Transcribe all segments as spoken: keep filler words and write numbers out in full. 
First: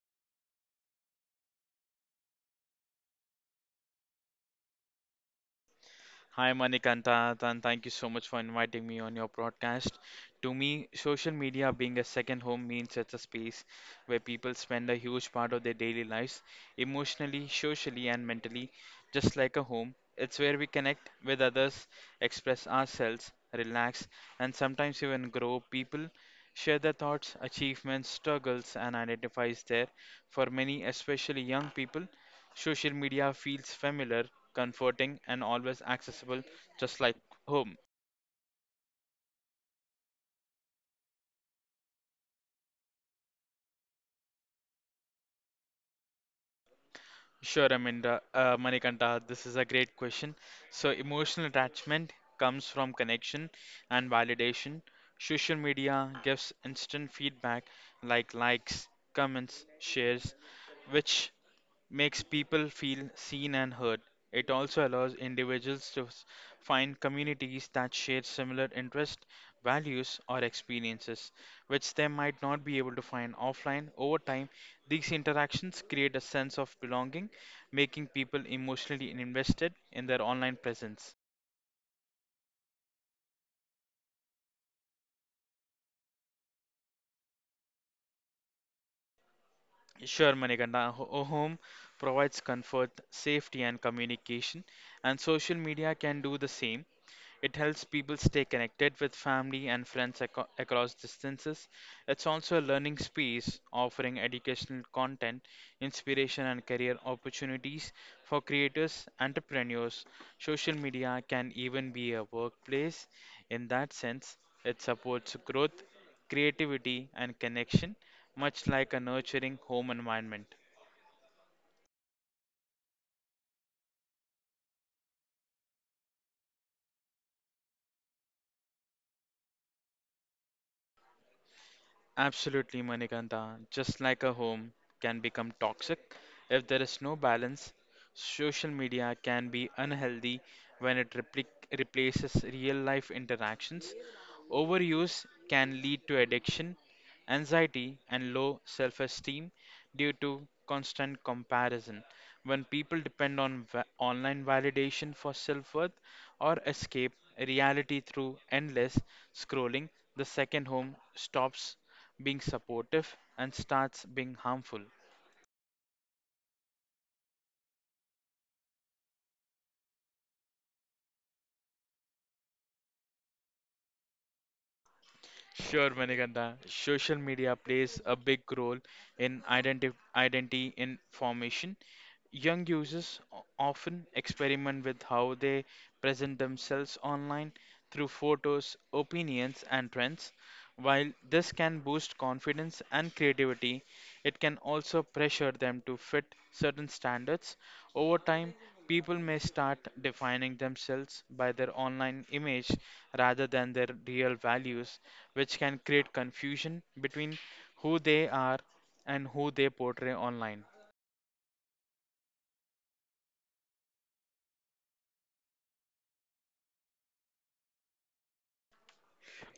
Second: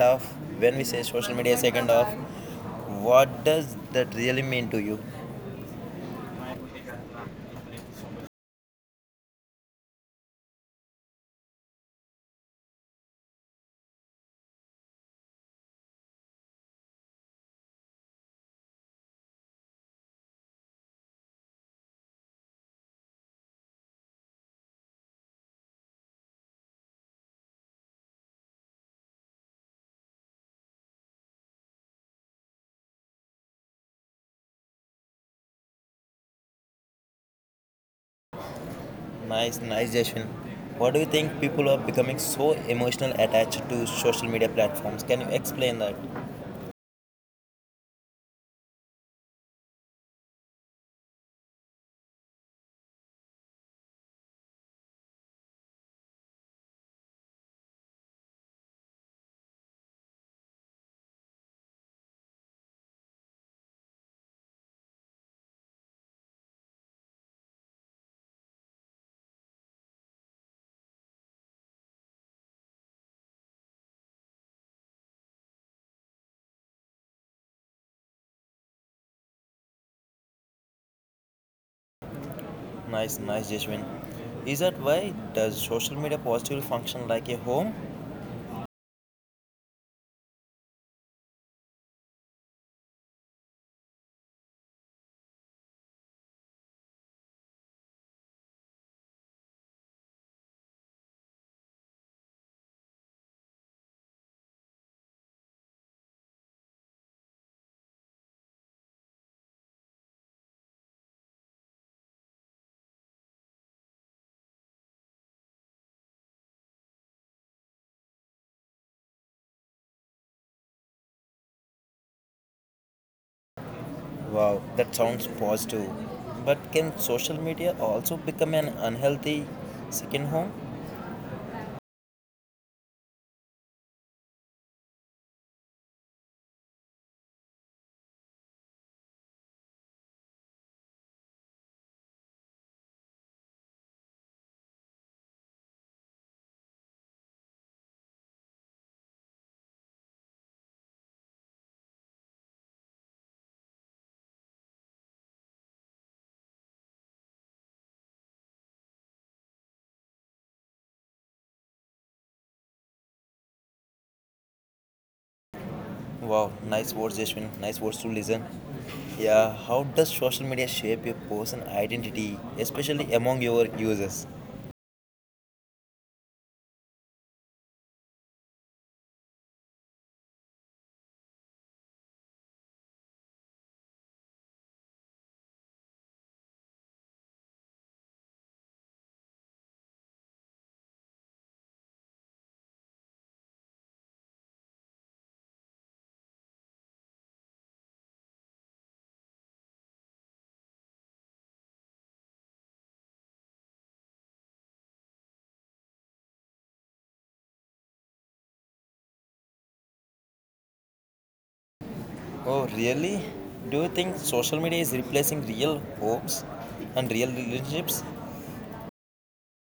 off, when we say social media second off, what does that really mean to you? Hi Manikanta, and thank you so much for inviting me on your broadcast. To me, social media being a second home means it's a space where people spend a huge part of their daily lives, emotionally, socially, and mentally, just like a home. It's where we connect with others, express ourselves, relax, and sometimes even grow. People share their thoughts, achievements, struggles, and identifies there. For many, especially young people, social media feels familiar, comforting, and always accessible, just like home. Nice, nice Jashwin. What do you think people are becoming so emotional attached to social media platforms? Can you explain that? Sure, Amanda, uh, Manikanta, this is a great question. So, emotional attachment comes from connection and validation. Social media gives instant feedback like likes, comments, shares, which makes people feel seen and heard. It also allows individuals to s- find communities that share similar interests, values, or experiences, which they might not be able to find offline. Over time, these interactions create a sense of belonging, making people emotionally invested in their online presence. Nice, nice Jashwin. Is that why does social media positively function like a home? Sure, Manikanda. ho- A home provides comfort, safety, and communication, and social media can do the same. It helps people stay connected with family and friends aco- across distances. It's also a learning space offering educational content, inspiration, and career opportunities for creators, entrepreneurs. Social media can even be a workplace. In that sense, it supports growth, creativity, and connection, much like a nurturing home environment. Wow, that sounds positive. But can social media also become an unhealthy second home? Absolutely, Manikanta. Just like a home can become toxic if there is no balance, social media can be unhealthy when it repli replaces real life interactions. Overuse can lead to addiction, anxiety, and low self esteem due to constant comparison. When people depend on va- online validation for self worth or escape reality through endless scrolling, the second home stops being supportive and starts being harmful. Wow, nice words, Yashwin. Nice words to listen. Yeah, how does social media shape your personal identity, especially among your users? Sure, Manikanta. Social media plays a big role in identi- identity in formation. Young users o- often experiment with how they present themselves online through photos, opinions, and trends. While this can boost confidence and creativity, it can also pressure them to fit certain standards. Over time, people may start defining themselves by their online image rather than their real values, which can create confusion between who they are and who they portray online. Oh, really? Do you think social media is replacing real hopes and real relationships?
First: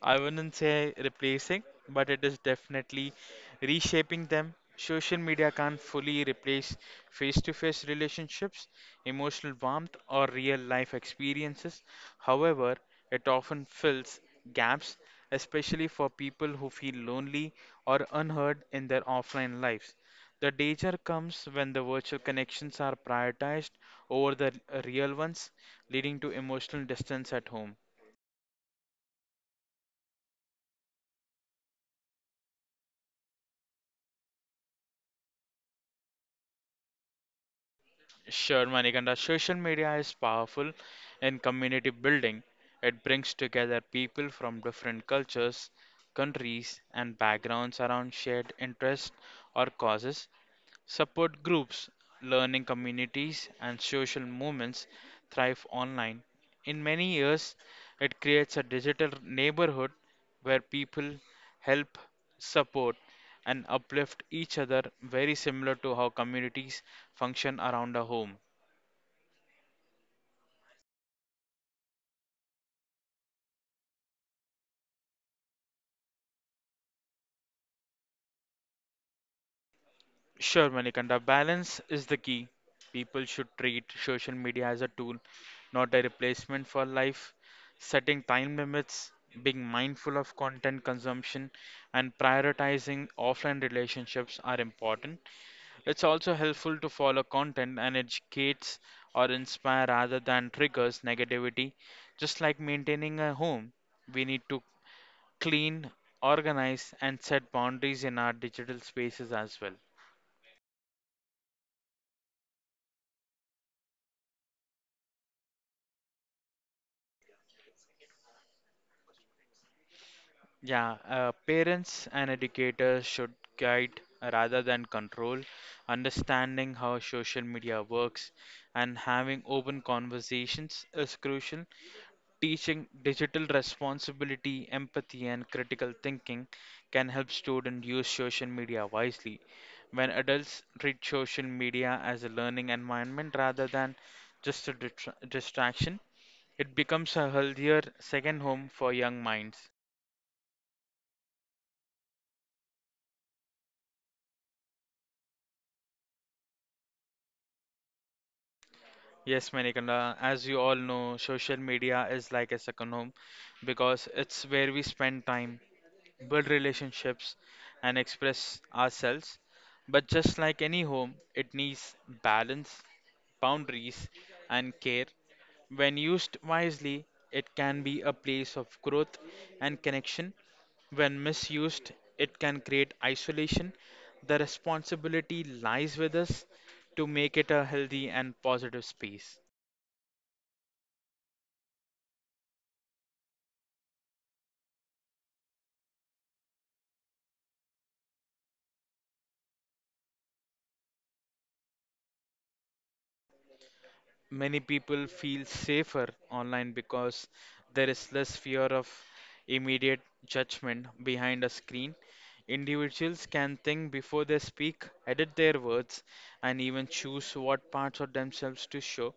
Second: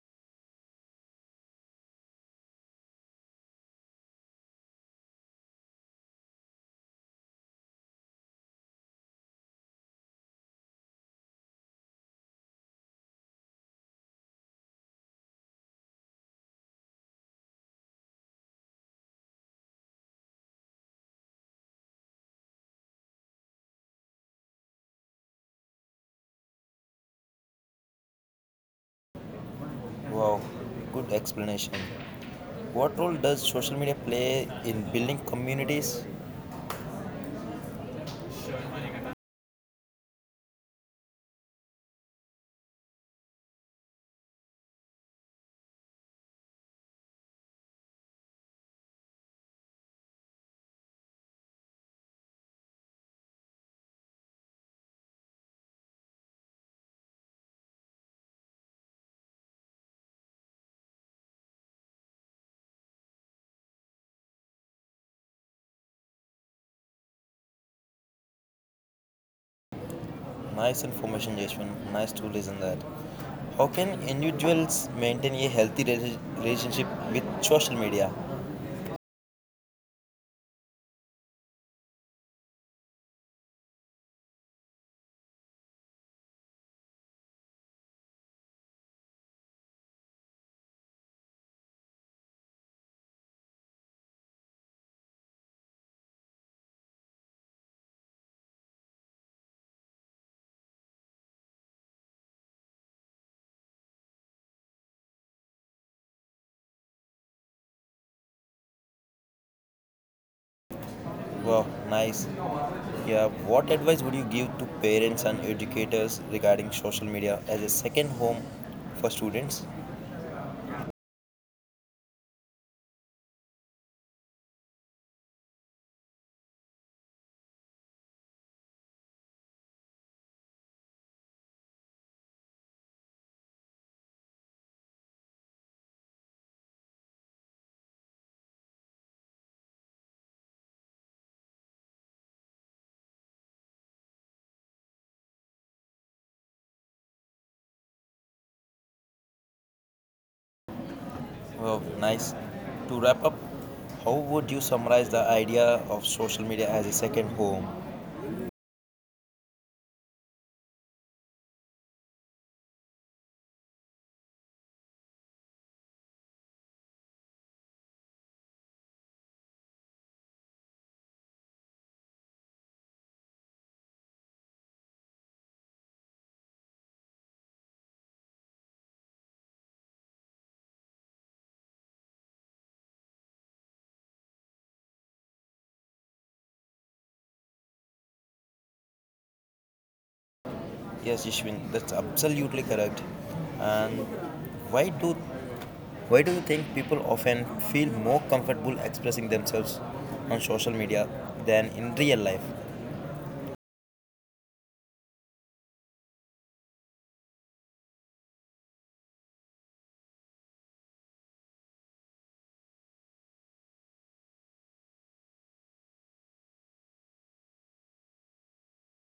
I wouldn't say replacing, but it is definitely reshaping them. Social media can't fully replace face to face relationships, emotional warmth, or real life experiences. However, it often fills gaps, especially for people who feel lonely or unheard in their offline lives. The danger comes when the virtual connections are prioritized over the uh, real ones, leading to emotional distance at home. Wow, good explanation. What role does social media play in building communities? Sure, Manikanda. Social media is powerful in community building. It brings together people from different cultures, countries, and backgrounds around shared interests or causes. Support groups, learning communities, and social movements thrive online. In many years, it creates a digital neighborhood where people help, support, and uplift each other, very similar to how communities function around a home. Nice information, Yashwin. Nice to listen that. How can individuals maintain a healthy rela- relationship with social media? Sure, Manikanda, balance is the key. People should treat social media as a tool, not a replacement for life. Setting time limits, being mindful of content consumption, and prioritizing offline relationships are important. It's also helpful to follow content and educates or inspire rather than triggers negativity. Just like maintaining a home, we need to clean, organize, and set boundaries in our digital spaces as well. Wow, nice. Yeah, what advice would you give to parents and educators regarding social media as a second home for students? Yeah, uh, parents and educators should guide rather than control, understanding how social media works and having open conversations is crucial. Teaching digital responsibility, empathy, and critical thinking can help students use social media wisely. When adults treat social media as a learning environment rather than just a distra- distraction, it becomes a healthier second home for young minds. Wow, nice. To wrap up, how would you summarize the idea of social media as a second home? Yes, Manikanda, as you all know, social media is like a second home because it's where we spend time, build relationships, and express ourselves. But just like any home, it needs balance, boundaries, and care. When used wisely, it can be a place of growth and connection. When misused, it can create isolation. The responsibility lies with us to make it a healthy and positive space. Yes, Ishwin, that's absolutely correct. And why do why do you think people often feel more comfortable expressing themselves on social media than in real life? Many people feel safer online because there is less fear of immediate judgment behind a screen. Individuals can think before they speak, edit their words, and even choose what parts of themselves to show.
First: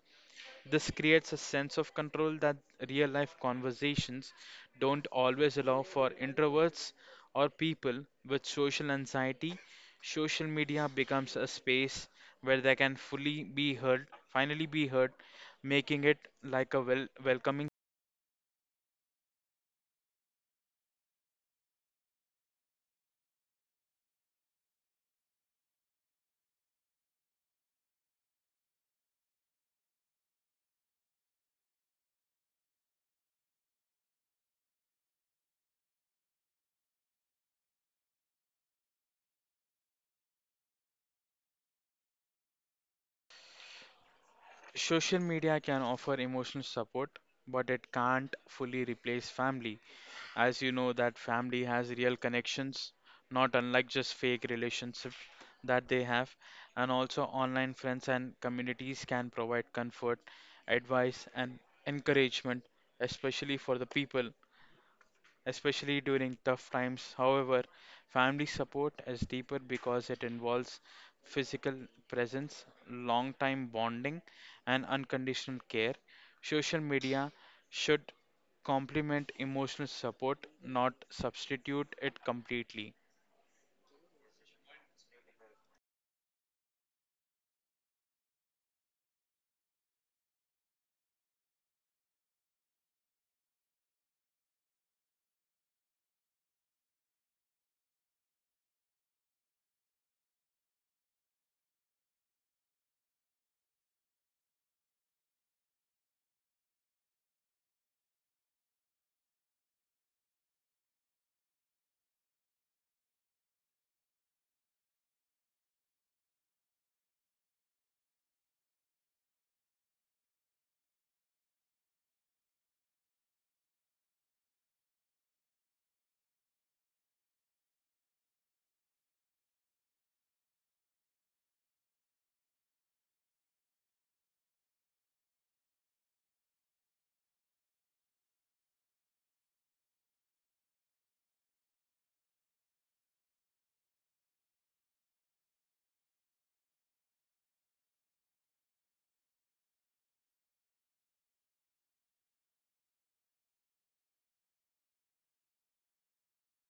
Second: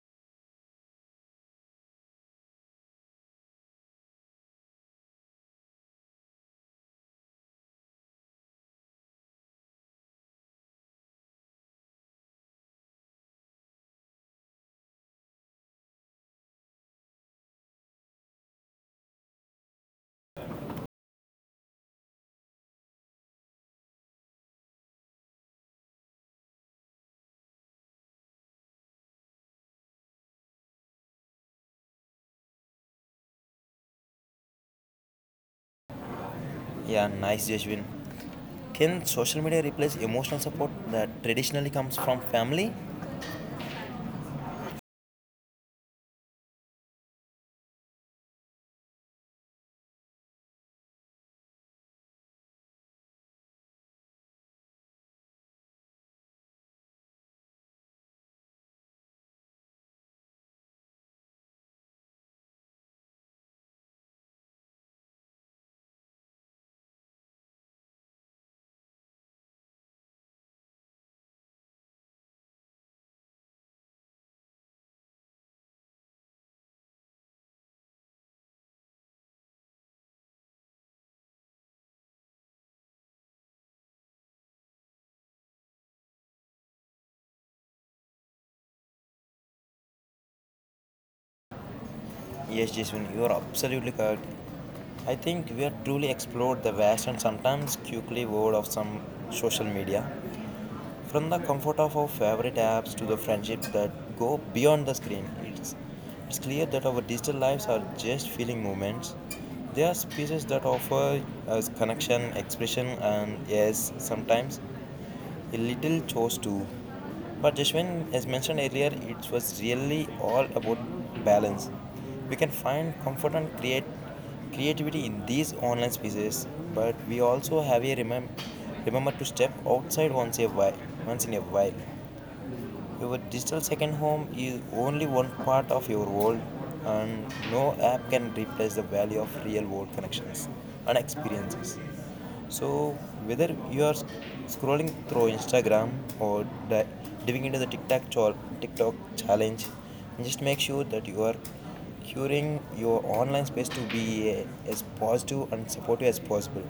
This creates a sense of control that real life conversations don't always allow for introverts or people with social anxiety. Social media becomes a space where they can fully be heard, finally be heard, making it like a wel- welcoming Yeah, nice, Jeshwin. Can social media replace emotional support that traditionally comes from family? Social media can offer emotional support, but it can't fully replace family. As you know, that family has real connections, not unlike just fake relationship that they have. And also, online friends and communities can provide comfort, advice, and encouragement, especially for the people especially during tough times. However, family support is deeper because it involves physical presence, long time bonding, and unconditional care. Social media should complement emotional support, not substitute it completely. Yes, Jason, you are absolutely correct. I think we have truly explored the vast and sometimes quickly world of some social media. From the comfort of our favorite apps to the friendships that go beyond the screen, it's, it's clear that our digital lives are just feeling moments. They are spaces that offer us connection, expression, and yes, sometimes a little chores too. But Jashwin, as mentioned earlier, it was really all about balance. We can find comfort and create creativity in these online spaces, but we also have a remem- remember to step outside once a while. Once in a while. Your digital second home is only one part of your world, and no app can replace the value of real world connections and experiences. So, whether you are sc- scrolling through Instagram or di- diving into the TikTok, cho- TikTok challenge, just make sure that you are curing your online space to be uh, as positive and supportive as possible.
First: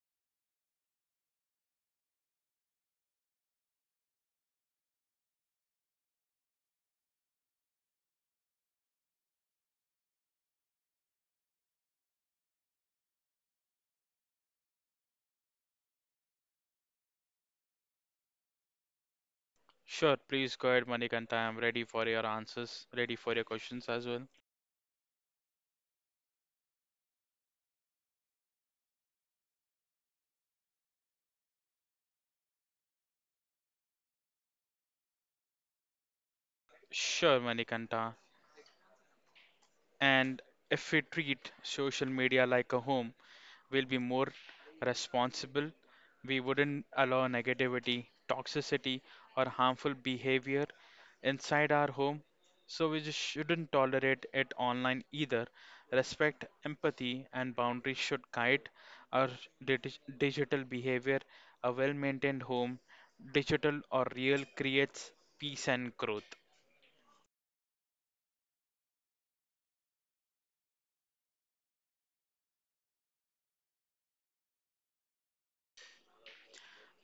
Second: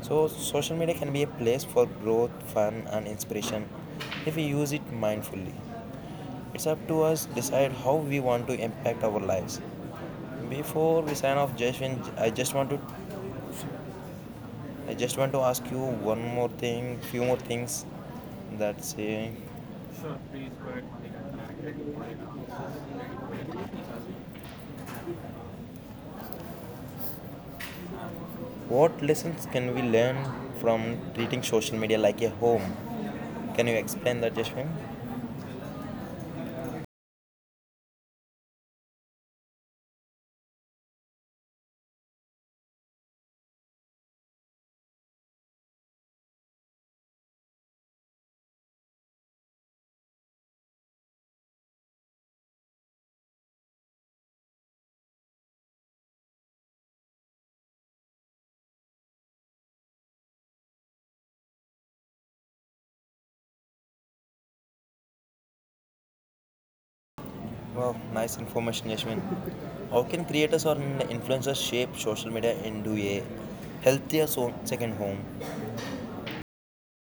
So, social media can be a place for growth, fun, and inspiration if we use it mindfully. It's up to us to decide how we want to impact our lives. Before we sign off, Jashwin, I just want to, I just want to ask you one more thing, few more things. That's uh, Sure, please go ahead, Manikanta. I'm ready for your answers, ready for your questions as well. What lessons can we learn from treating social media like a home? Can you explain that, Jashwin? Sure, Manikanta. And if we treat social media like a home, we'll be more responsible. We wouldn't allow negativity, toxicity, or harmful behavior inside our home. So we just shouldn't tolerate it online either. Respect, empathy, and boundaries should guide our digi- digital behavior. A well maintained home, digital or real, creates peace and growth. Wow, nice information, Yashmin. How can creators or influencers shape social media into a healthier so- second home?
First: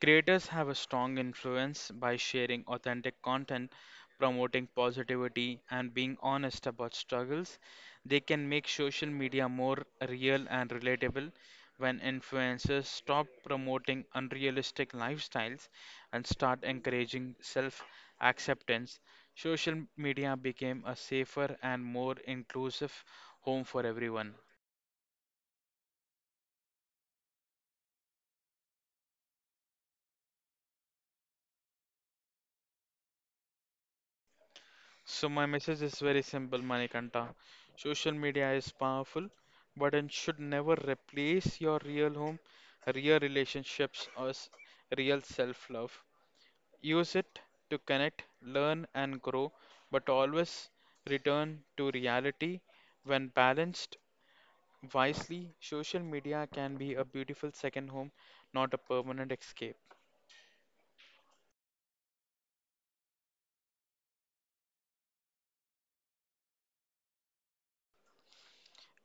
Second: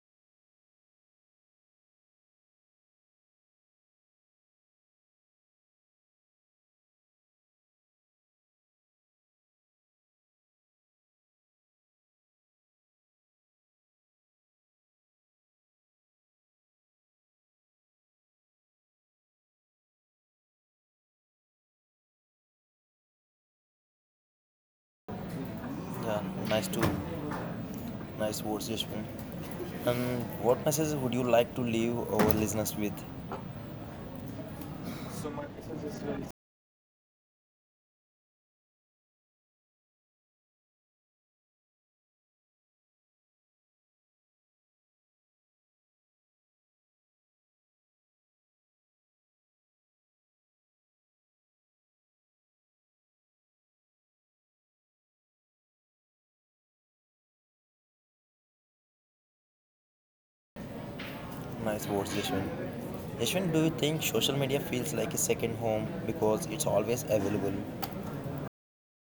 Creators have a strong influence by sharing authentic content, promoting positivity, and being honest about struggles. They can make social media more real and relatable when influencers stop promoting unrealistic lifestyles and start encouraging self acceptance. Social media became a safer and more inclusive home for everyone. Yeah, nice to nice words, Yashmin. Um, what message would you like to leave our listeners with? So my message is very simple, Manikanta. Social media is powerful, but it should never replace your real home, real relationships, or s- real self-love. Use it to connect, learn, and grow, but always return to reality. When balanced wisely, social media can be a beautiful second home, not a permanent escape. Nice words, Yashmin. Yashmin, do you think social media feels like a second home because it's always available?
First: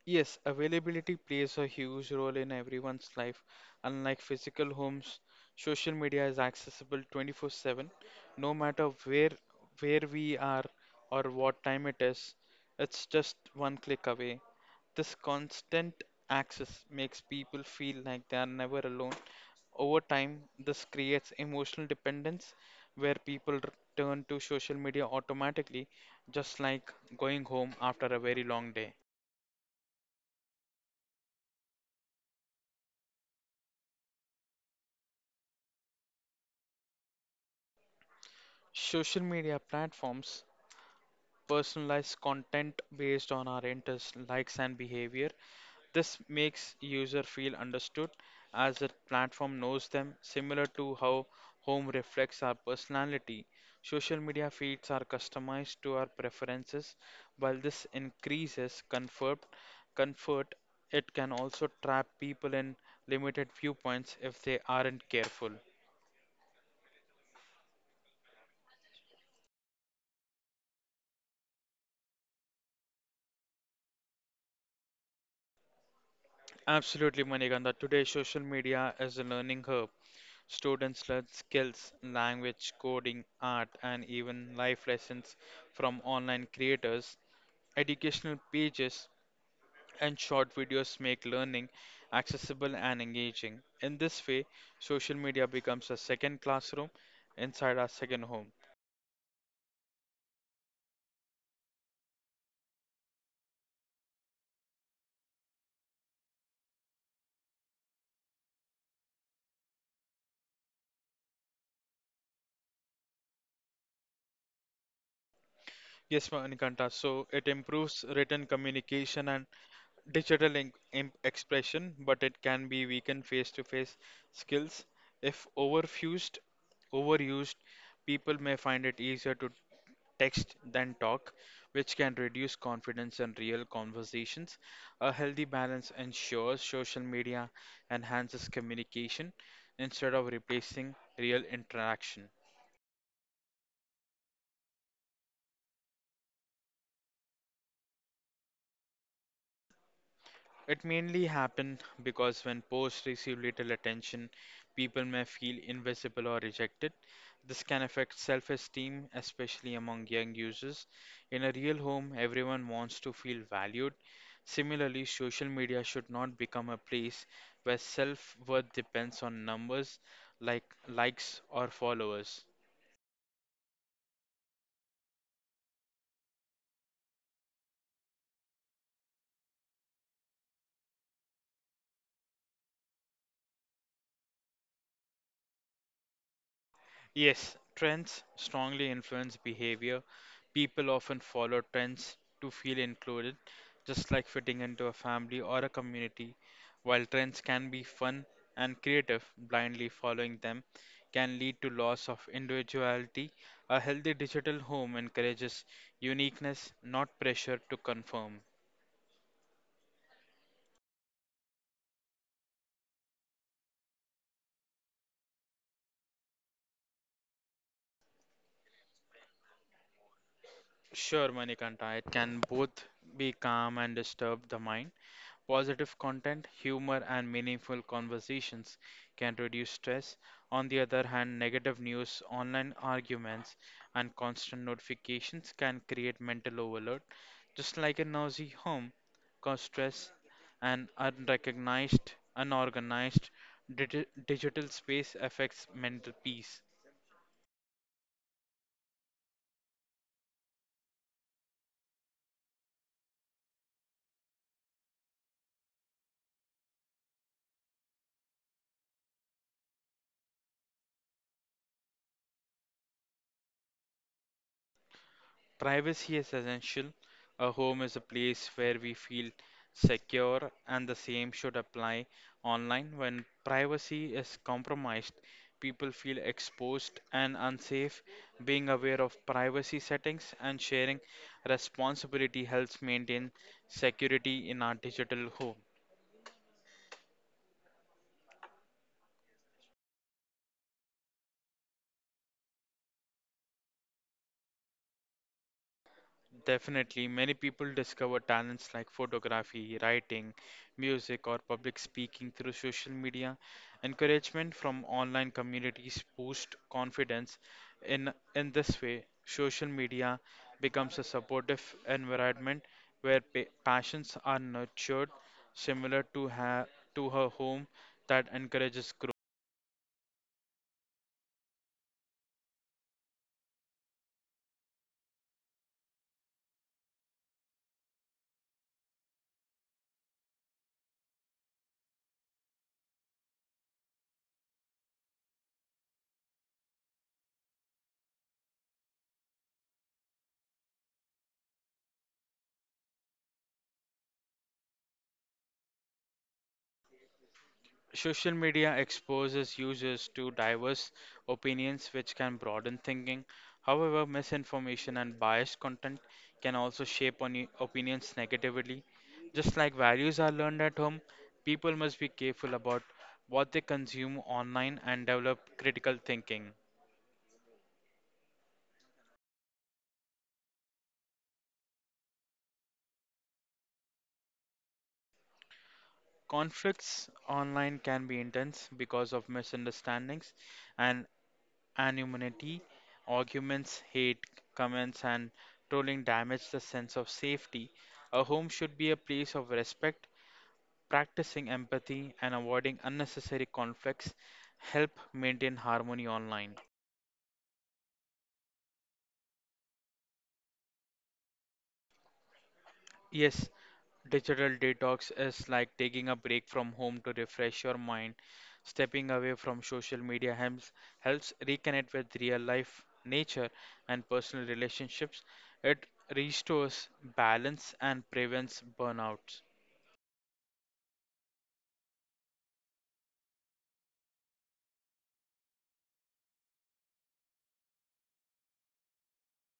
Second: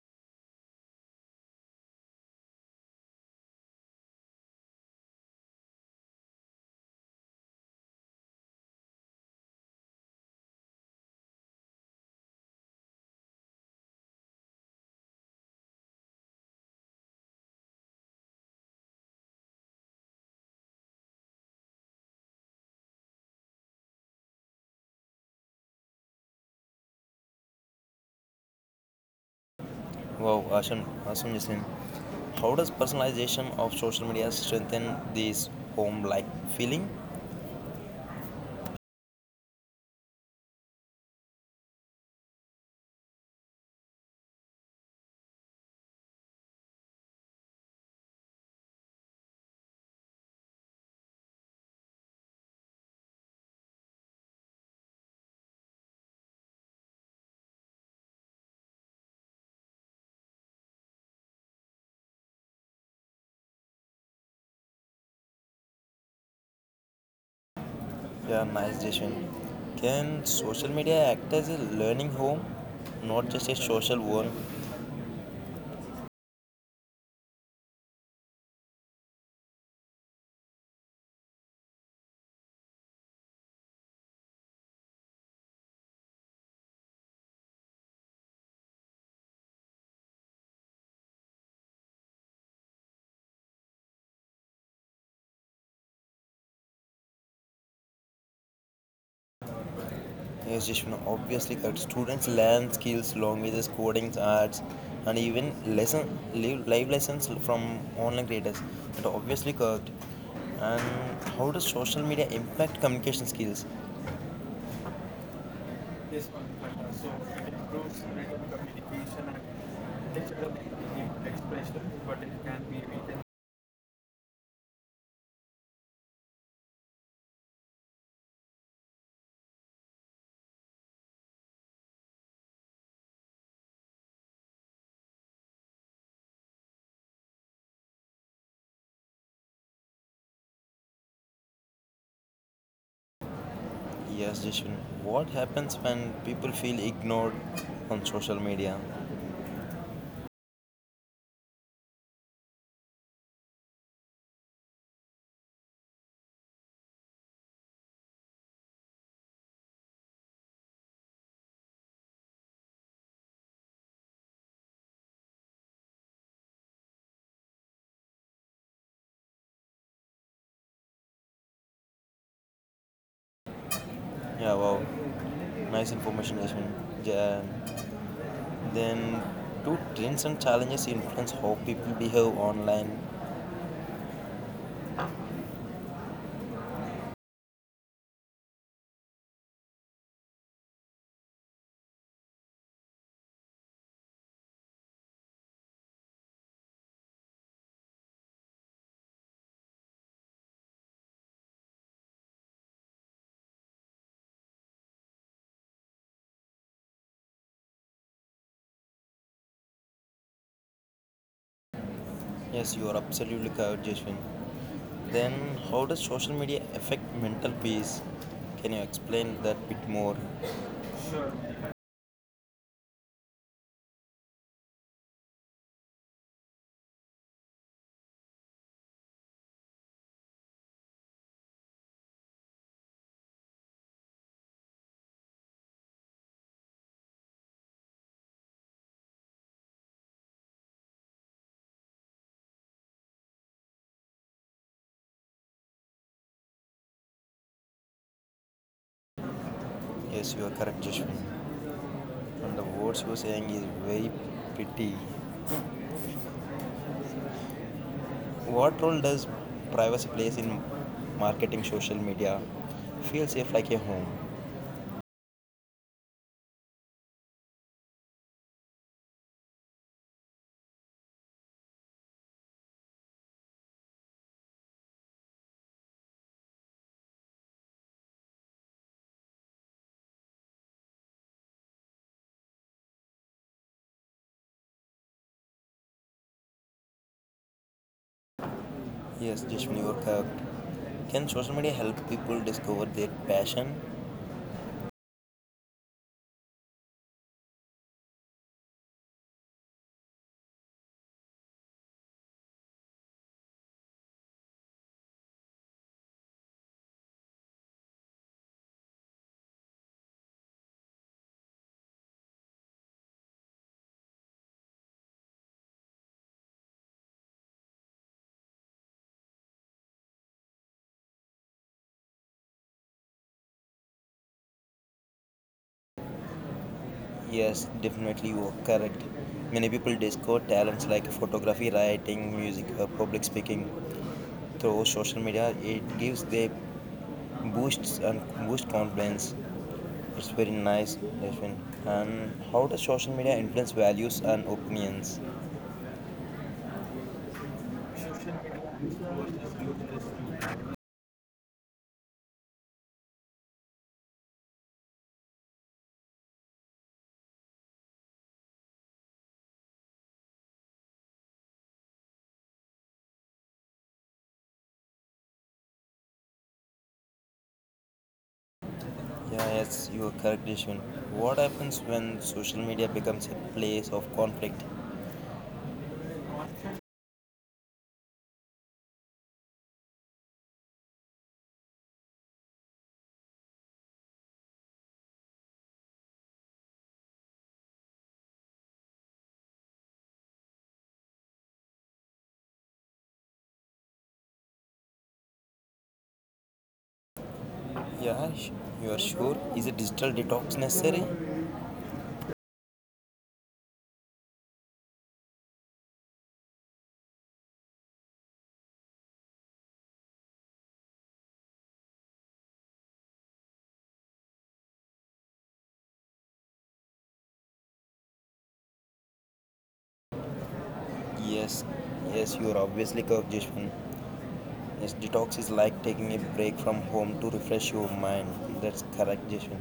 Yes, availability plays a huge role in everyone's life. Unlike physical homes, social media is accessible twenty-four seven, no matter where where we are or what time it is. It's just one click away. This constant access makes people feel like they are never alone. Over time, this creates emotional dependence where people r- turn to social media automatically, just like going home after a very long day. Wow, awesome, awesome, Yashmin. How does personalization of social media strengthen this home-like feeling? Social media platforms personalize content based on our interests, likes, and behavior. This makes user feel understood as the platform knows them, similar to how home reflects our personality. Social media feeds are customized to our preferences. While this increases comfort, comfort, it can also trap people in limited viewpoints if they aren't careful. Yeah, nice Jason. Can social media act as a learning home, not just a social one? Absolutely, Manikanda. Today, social media is a learning hub. Students learn skills, language, coding, art, and even life lessons from online creators. Educational pages and short videos make learning accessible and engaging. In this way, social media becomes a second classroom inside our second home. Yes, Jason, obviously, correct. Students learn skills, languages, coding, arts, and even lesson live, live lessons from online creators. And obviously, correct. And how does social media impact communication skills? This Yes, one factor. Manikanta. So So it it improves improves written written communication communication and and digital digital in- imp- expression, expression, but but it it can can be be weakened. weakened face-to-face skills. If overfused, overused, people may find it easier to text than talk, which can reduce confidence in real conversations. A healthy balance ensures social media enhances communication instead of replacing real interaction. Yes, Jishwin. What happens when people feel ignored on social media? It mainly happened because when posts receive little attention, people may feel invisible or rejected. This can affect self esteem, especially among young users. In a real home, everyone wants to feel valued. Similarly, social media should not become a place where self worth depends on numbers like likes or followers. Yeah, wow. Nice information, Jishwin. Yeah. Then, do trends and challenges influence how people behave online? Yes, trends strongly influence behavior. People often follow trends to feel included, just like fitting into a family or a community. While trends can be fun and creative, blindly following them can lead to loss of individuality. A healthy digital home encourages uniqueness, not pressure to conform. Yes, you are absolutely correct, Jishwin. Then, how does social media affect mental peace? Can you explain that bit more? Sure, Manikanta, it can both be calm and disturb the mind. Positive content, humor, and meaningful conversations can reduce stress. On the other hand, negative news, online arguments, and constant notifications can create mental overload. Just like a noisy home, cause stress and unrecognized, unorganized digi- digital space affects mental peace. Yes, you are correct, Jishwin. And the words you are saying is very pretty. What role does privacy plays in marketing social media? Feel safe like a home. Privacy is essential. A home is a place where we feel secure, and the same should apply online. When privacy is compromised, people feel exposed and unsafe. Being aware of privacy settings and sharing responsibility helps maintain security in our digital home. Yes, Jashwin, you are. Can social media help people discover their passion? Definitely, many people discover talents like photography, writing, music, or public speaking through social media. Encouragement from online communities boost confidence. In in this way, social media becomes a supportive environment where pa passions are nurtured, similar to ha to her home that encourages Yes, definitely you are correct. Many people discover talents like photography, writing, music, or public speaking. Through social media, it gives they boosts and boost confidence. It's very nice, Jashwin. And how does social media influence values and opinions? Social media exposes users to diverse opinions, which can broaden thinking. However, misinformation and biased content can also shape on opinions negatively. Just like values are learned at home, people must be careful about what they consume online and develop critical thinking. Yeah, yes, you are correct, Deshwan. What happens when social media becomes a place of conflict? Conflicts online can be intense because of misunderstandings and anonymity, arguments, hate, comments, and trolling damage the sense of safety. A home should be a place of respect, practicing empathy, and avoiding unnecessary conflicts help maintain harmony online. Yeah, sh- you are sure? Is a digital detox necessary? Yes, digital detox is like taking a break from home to refresh your mind. Stepping away from social media helps helps reconnect with real life, nature, and personal relationships. It restores balance and prevents burnout. Yes, yes, you are obviously correct, Deshwan. Yes, detox is like taking a break from home to refresh your mind. That's correct, Deshwan.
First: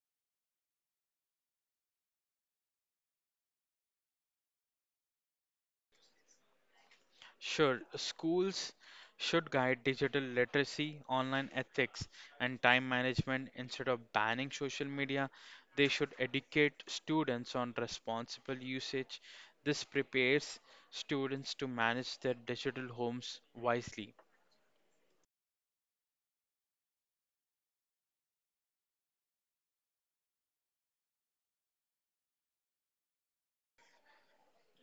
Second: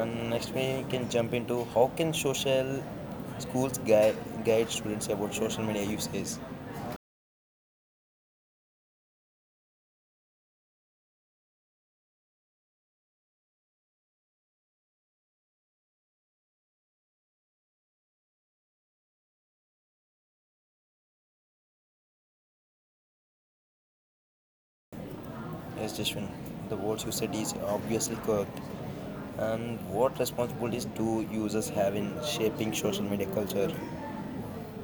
And next, we can jump into how can social schools guide, guide students about social media usage? Sure, schools should guide digital literacy, online ethics, and time management instead of banning social media. They should educate students on responsible usage. This prepares students to manage their digital homes wisely. Yes, Jashwin, the words you said is obviously correct. And what responsibilities do users have in shaping social media culture?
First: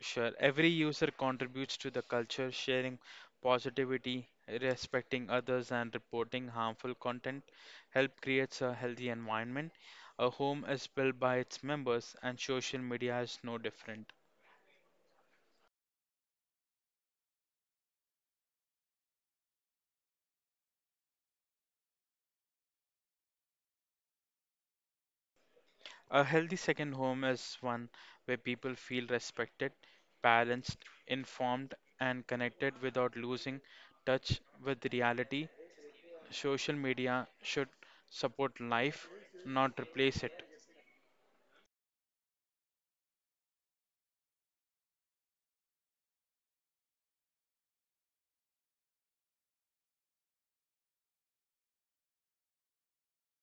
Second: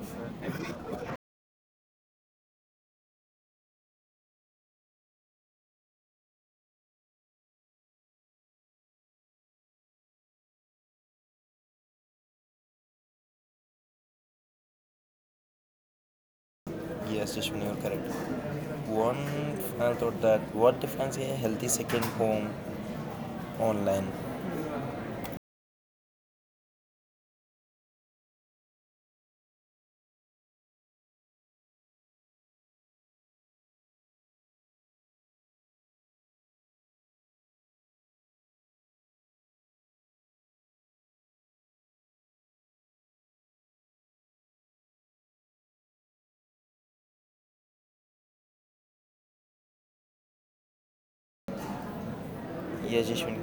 Sure, every user contributes to the culture, sharing positivity, respecting others, and reporting harmful content. Help creates a healthy environment. A home is built by its members, and social media is no different. Yes, Jashwin, you're correct. One I thought that what defines a healthy second home online? A healthy second home is one where people feel respected, balanced, informed, and connected without losing touch with reality. Social media should support life, not replace it. Yes, Jashwin,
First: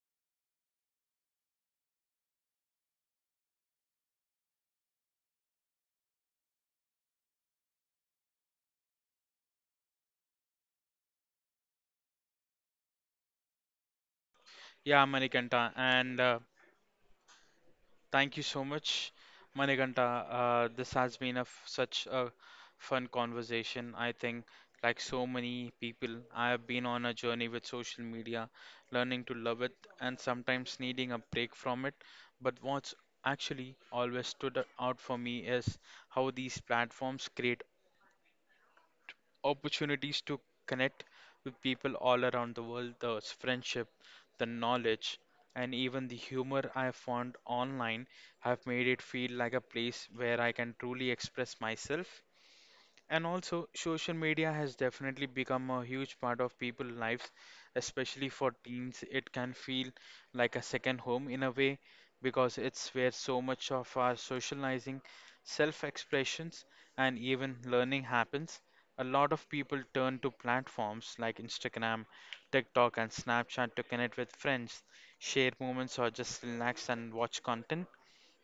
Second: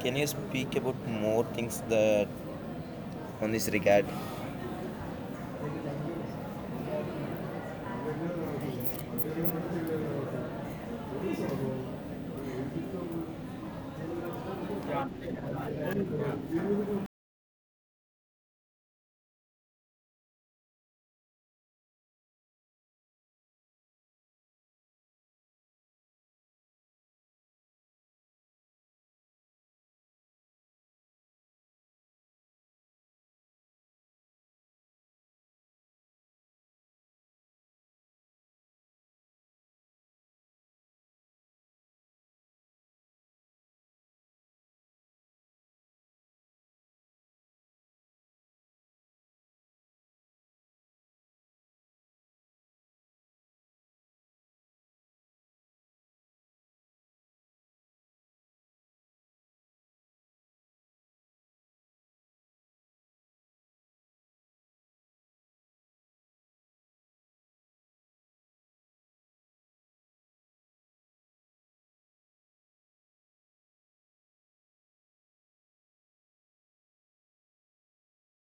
can you speak about more things that on this regard? Yeah, Manikanta, and uh, thank you so much, Manikanta. Uh, this has been a f such a fun conversation. I think, like so many people, I have been on a journey with social media, learning to love it and sometimes needing a break from it. But what's actually always stood out for me is how these platforms create opportunities to connect with people all around the world, the friendship, the knowledge, and even the humor I have found online have made it feel like a place where I can truly express myself and also, social media has definitely become a huge part of people's lives, especially for teens. It can feel like a second home in a way because it's where so much of our socializing, self-expressions, and even learning happens. A lot of people turn to platforms like Instagram, TikTok, and Snapchat to connect with friends, share moments, or just relax and watch content.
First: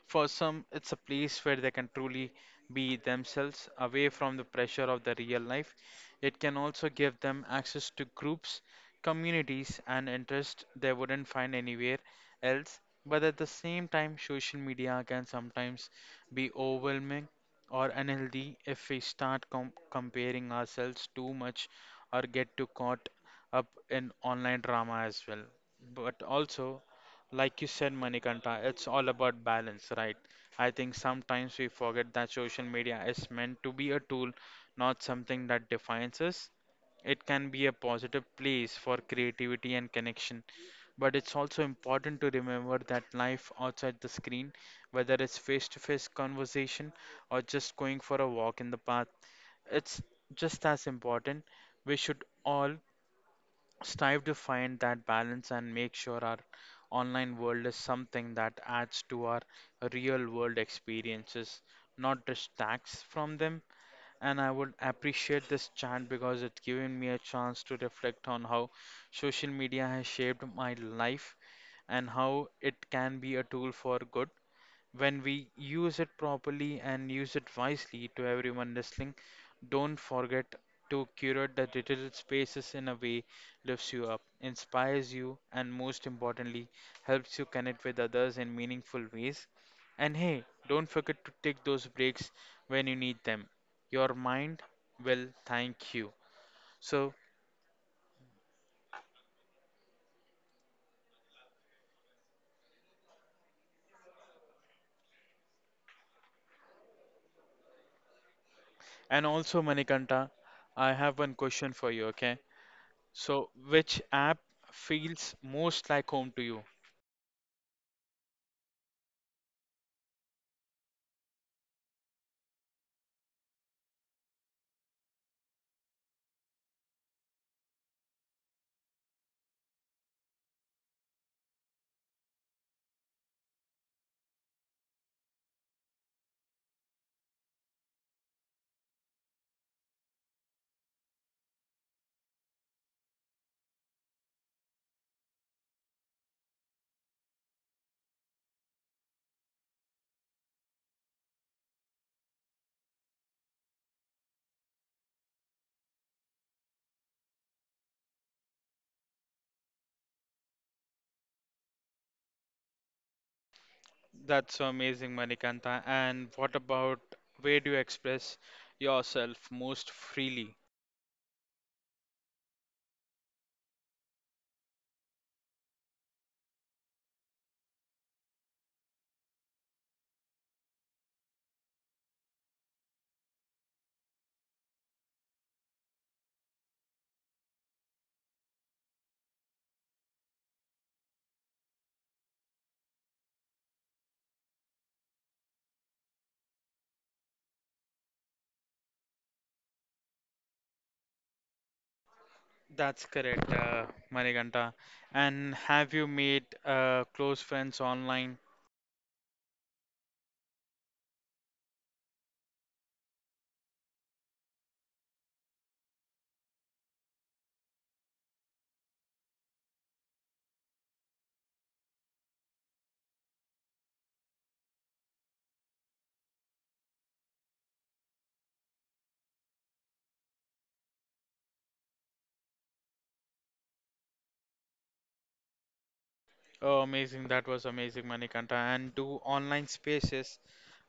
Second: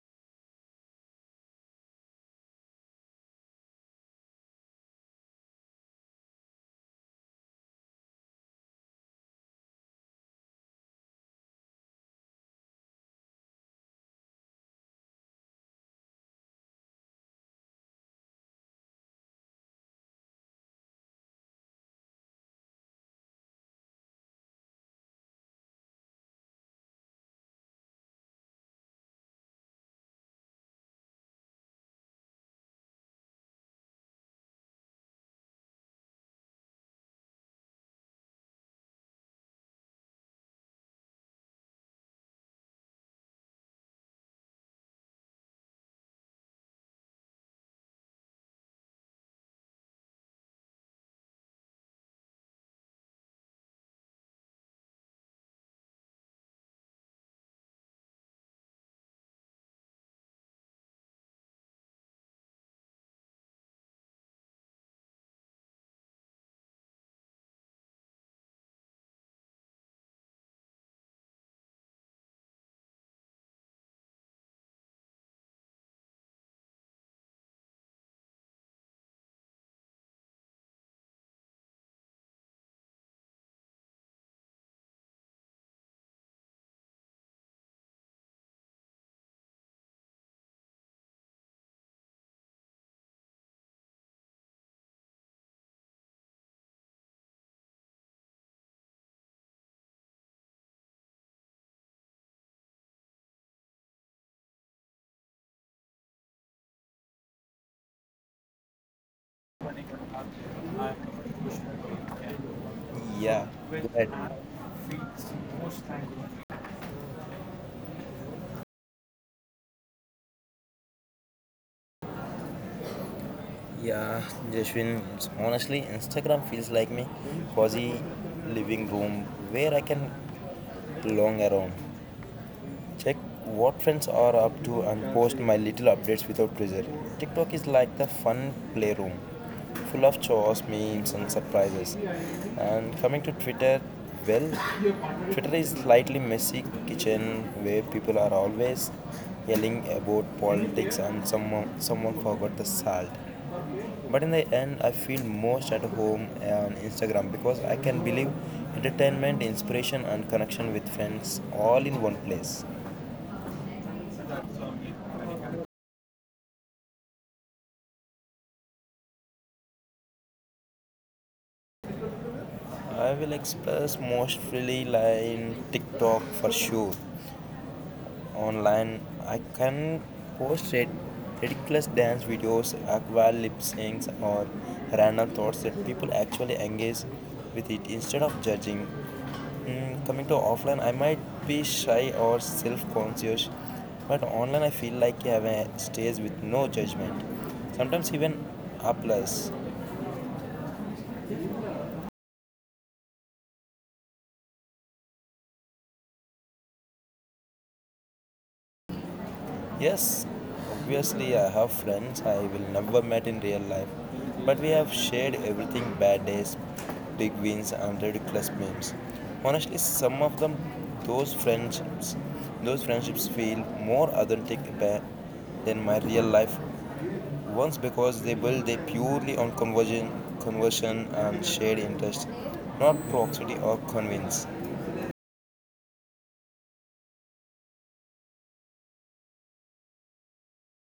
For some, it's a place where they can truly be themselves away from the pressure of the real life. It can also give them access to groups, communities, and interests they wouldn't find anywhere else. But at the same time, social media can sometimes be overwhelming or unhealthy if we start com- comparing ourselves too much or get too caught up in online drama as well. But also, like you said, Manikanta, it's all about balance, right? I think sometimes we forget that social media is meant to be a tool, not something that defines us. It can be a positive place for creativity and connection, but it's also important to remember that life outside the screen, whether it's face-to-face conversation or just going for a walk in the park, it's just as important. We should all strive to find that balance and make sure our online world is something that adds to our real world experiences, not distracts from them. And I would appreciate this chat because it's given me a chance to reflect on how social media has shaped my life and how it can be a tool for good when we use it properly and use it wisely to everyone listening, don't forget to curate the digital spaces in a way lifts you up, inspires you, and most importantly, helps you connect with others in meaningful ways. And hey, don't forget to take those breaks when you need them. Your mind will thank you. So, and also, Manikanta, I have one question for you, Okay? okay? Yeah, So, go which ahead. app feels most like home to you? Yeah, Jashwin, honestly, Instagram feels like my cozy living room where I can long around. Check what friends are up to and post my little updates without pressure. TikTok is like the fun playroom, full of chores, memes, and surprises. And coming to Twitter, well, Twitter is slightly messy kitchen where people are always yelling about politics and someone someone forgot the salt. But in the end, I feel most at home on Instagram because I can believe entertainment, inspiration, and connection with friends all in one place. That's so amazing, Manikanta. And what about where do you express yourself most freely? I will express most freely like in TikTok for sure. Online, I can post rid- ridiculous dance videos, aqua lip syncs, or random thoughts that people actually engage with it instead of judging. Mm, coming to offline, I might be shy or self-conscious, but online I feel like I have a stage with no judgment. Sometimes even applause. That's correct, uh, Manikanta. And have you made uh, close friends online? Yes, obviously I have friends I will never met in real life, but we have shared everything bad days, big wins and ridiculous memes. Honestly, some of them those friendships those friendships feel more authentic ba- than my real life ones because they build they purely on conversion conversion and shared interest, not proximity or convince. Oh, amazing. That was amazing, Manikanta. And do online spaces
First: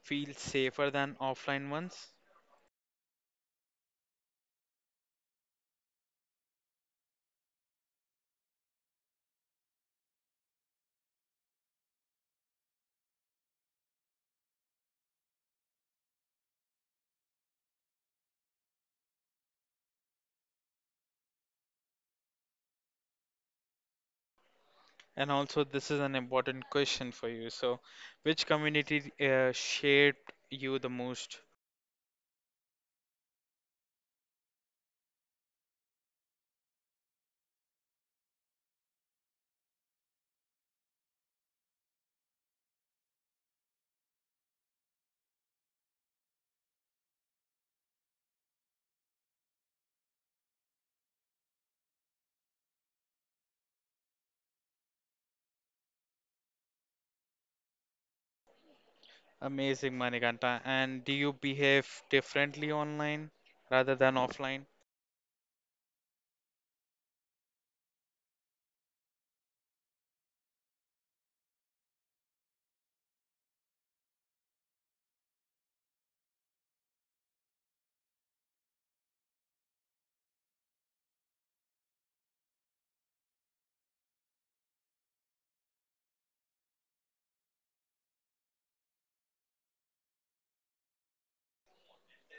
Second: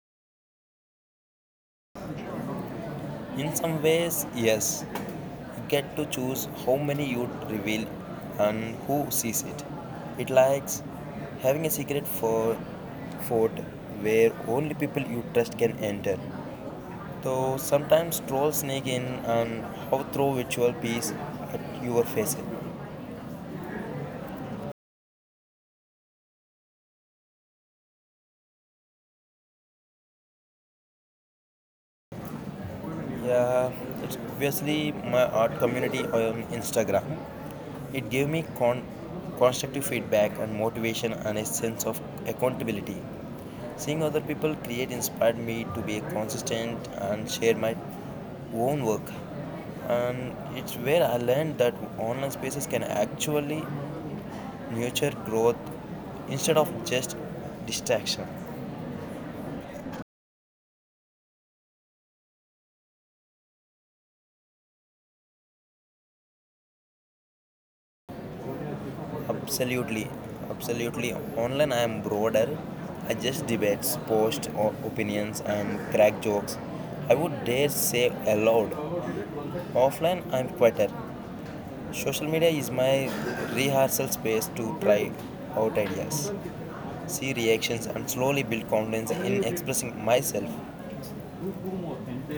feel safer than offline ones? In some ways, yes, get to choose how many you reveal and who sees it. It likes having a secret for fort where only people you trust can enter. Though sometimes trolls sneak in and throw virtual peas at your face. And also, this is an important question for you. So, which community uh, shaped you the most? Yeah, it's obviously my art community on Instagram. It gave me con- constructive feedback and motivation and a sense of accountability. Seeing other people create inspired me to be consistent and share my own work. And it's where I learned that online spaces can actually nurture growth instead of just distraction. Amazing, Manikanta. And do you behave differently online rather than offline? Absolutely, absolutely. Online, I am broader. I just debates, post o- opinions, and crack jokes. I would dare say aloud. Offline, I'm quieter. Social media is my rehearsal space to try out ideas, see reactions, and slowly build confidence in expressing myself.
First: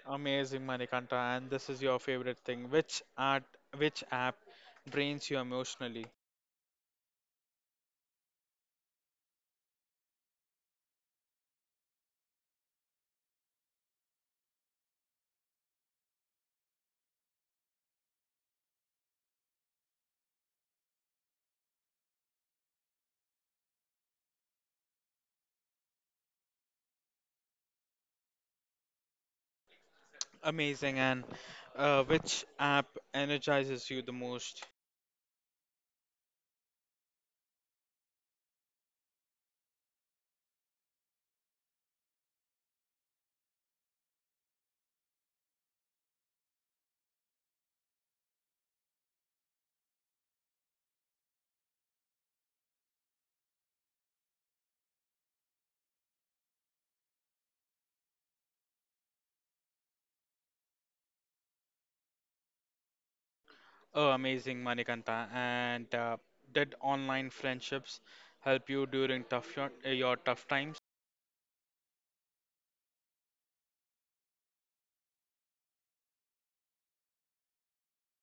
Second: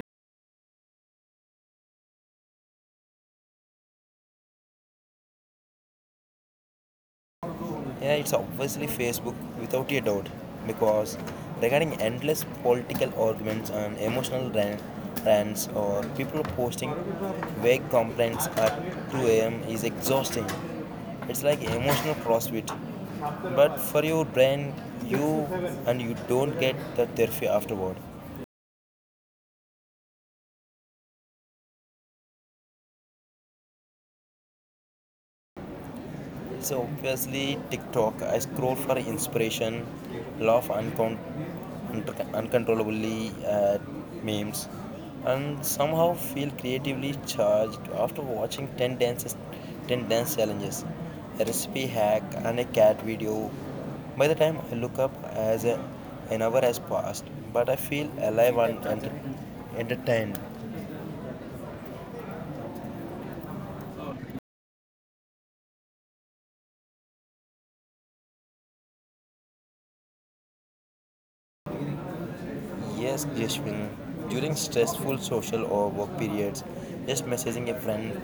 Amazing, Manikanta. And this is your favorite thing. Which art, which app drains you emotionally? Yeah, it's obviously Facebook without a doubt because regarding endless political arguments and emotional ran- rants or people posting vague complaints at two a m is exhausting. It's like emotional CrossFit. But for your brain, you and you don't get the therapy afterward. Amazing. And uh, which app energizes you the most? So obviously TikTok. I scroll for inspiration, laugh uncon- uncon- uncontrollably at memes, and somehow feel creatively charged after watching ten dances, ten dance challenges, a recipe hack, and a cat video. By the time I look up, as a, an hour has passed, but I feel alive and enter- entertained. Oh, amazing, Manikanta. And uh, did online friendships help you during tough your, uh, your tough times? Yes, Glishwin. During stressful social or work periods, just messaging a friend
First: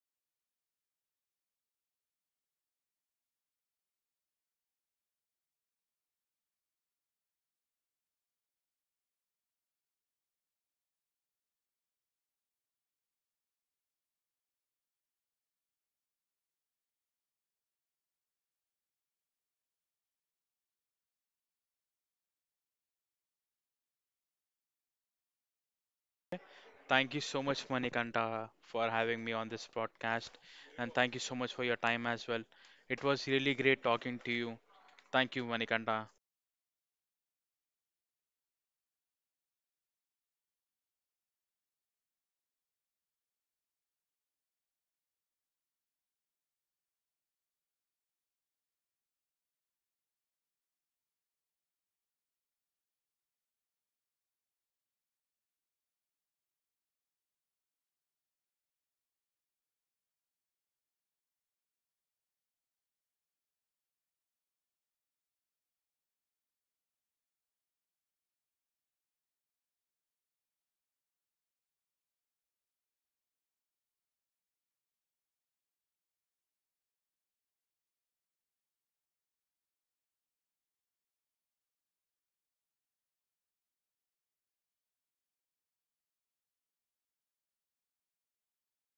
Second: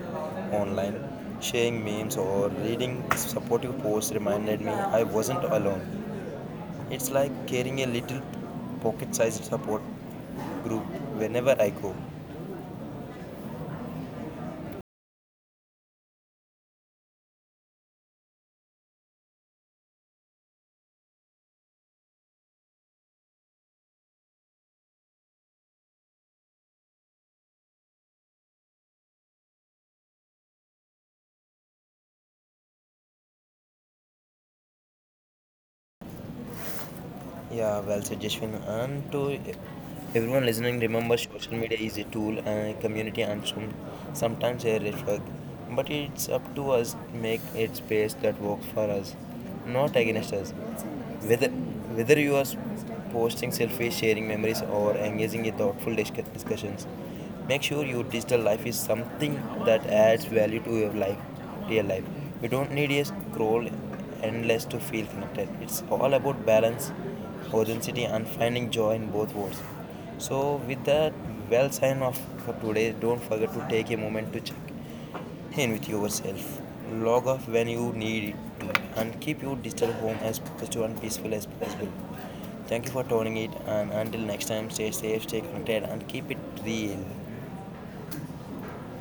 online, sharing memes, or reading supportive posts reminded me I wasn't alone. It's like carrying a little pocket sized support group whenever I go. Thank you so much, Manikanta, for having me on this podcast. And thank you so much for your time as well. It was really great talking to you. Thank you, Manikanta. Yeah, well said, Jashwin. And to everyone listening, remember social media is a tool and a community and some, sometimes a reflect. But it's up to us to make it space that works for us, not against us. Whether, whether you are s- posting selfies, sharing memories, or engaging in thoughtful discu- discussions, make sure your digital life is something that adds value to your life, real life. You don't need a scroll endless to feel connected. It's all about balance, authenticity and finding joy in both worlds. So, with that well sign off for today, don't forget to take a moment to check in with yourself. Log off when you need it to, and keep your digital home as positive and peaceful as possible. Thank you for tuning in, and until next time, stay safe, stay connected, and keep it real.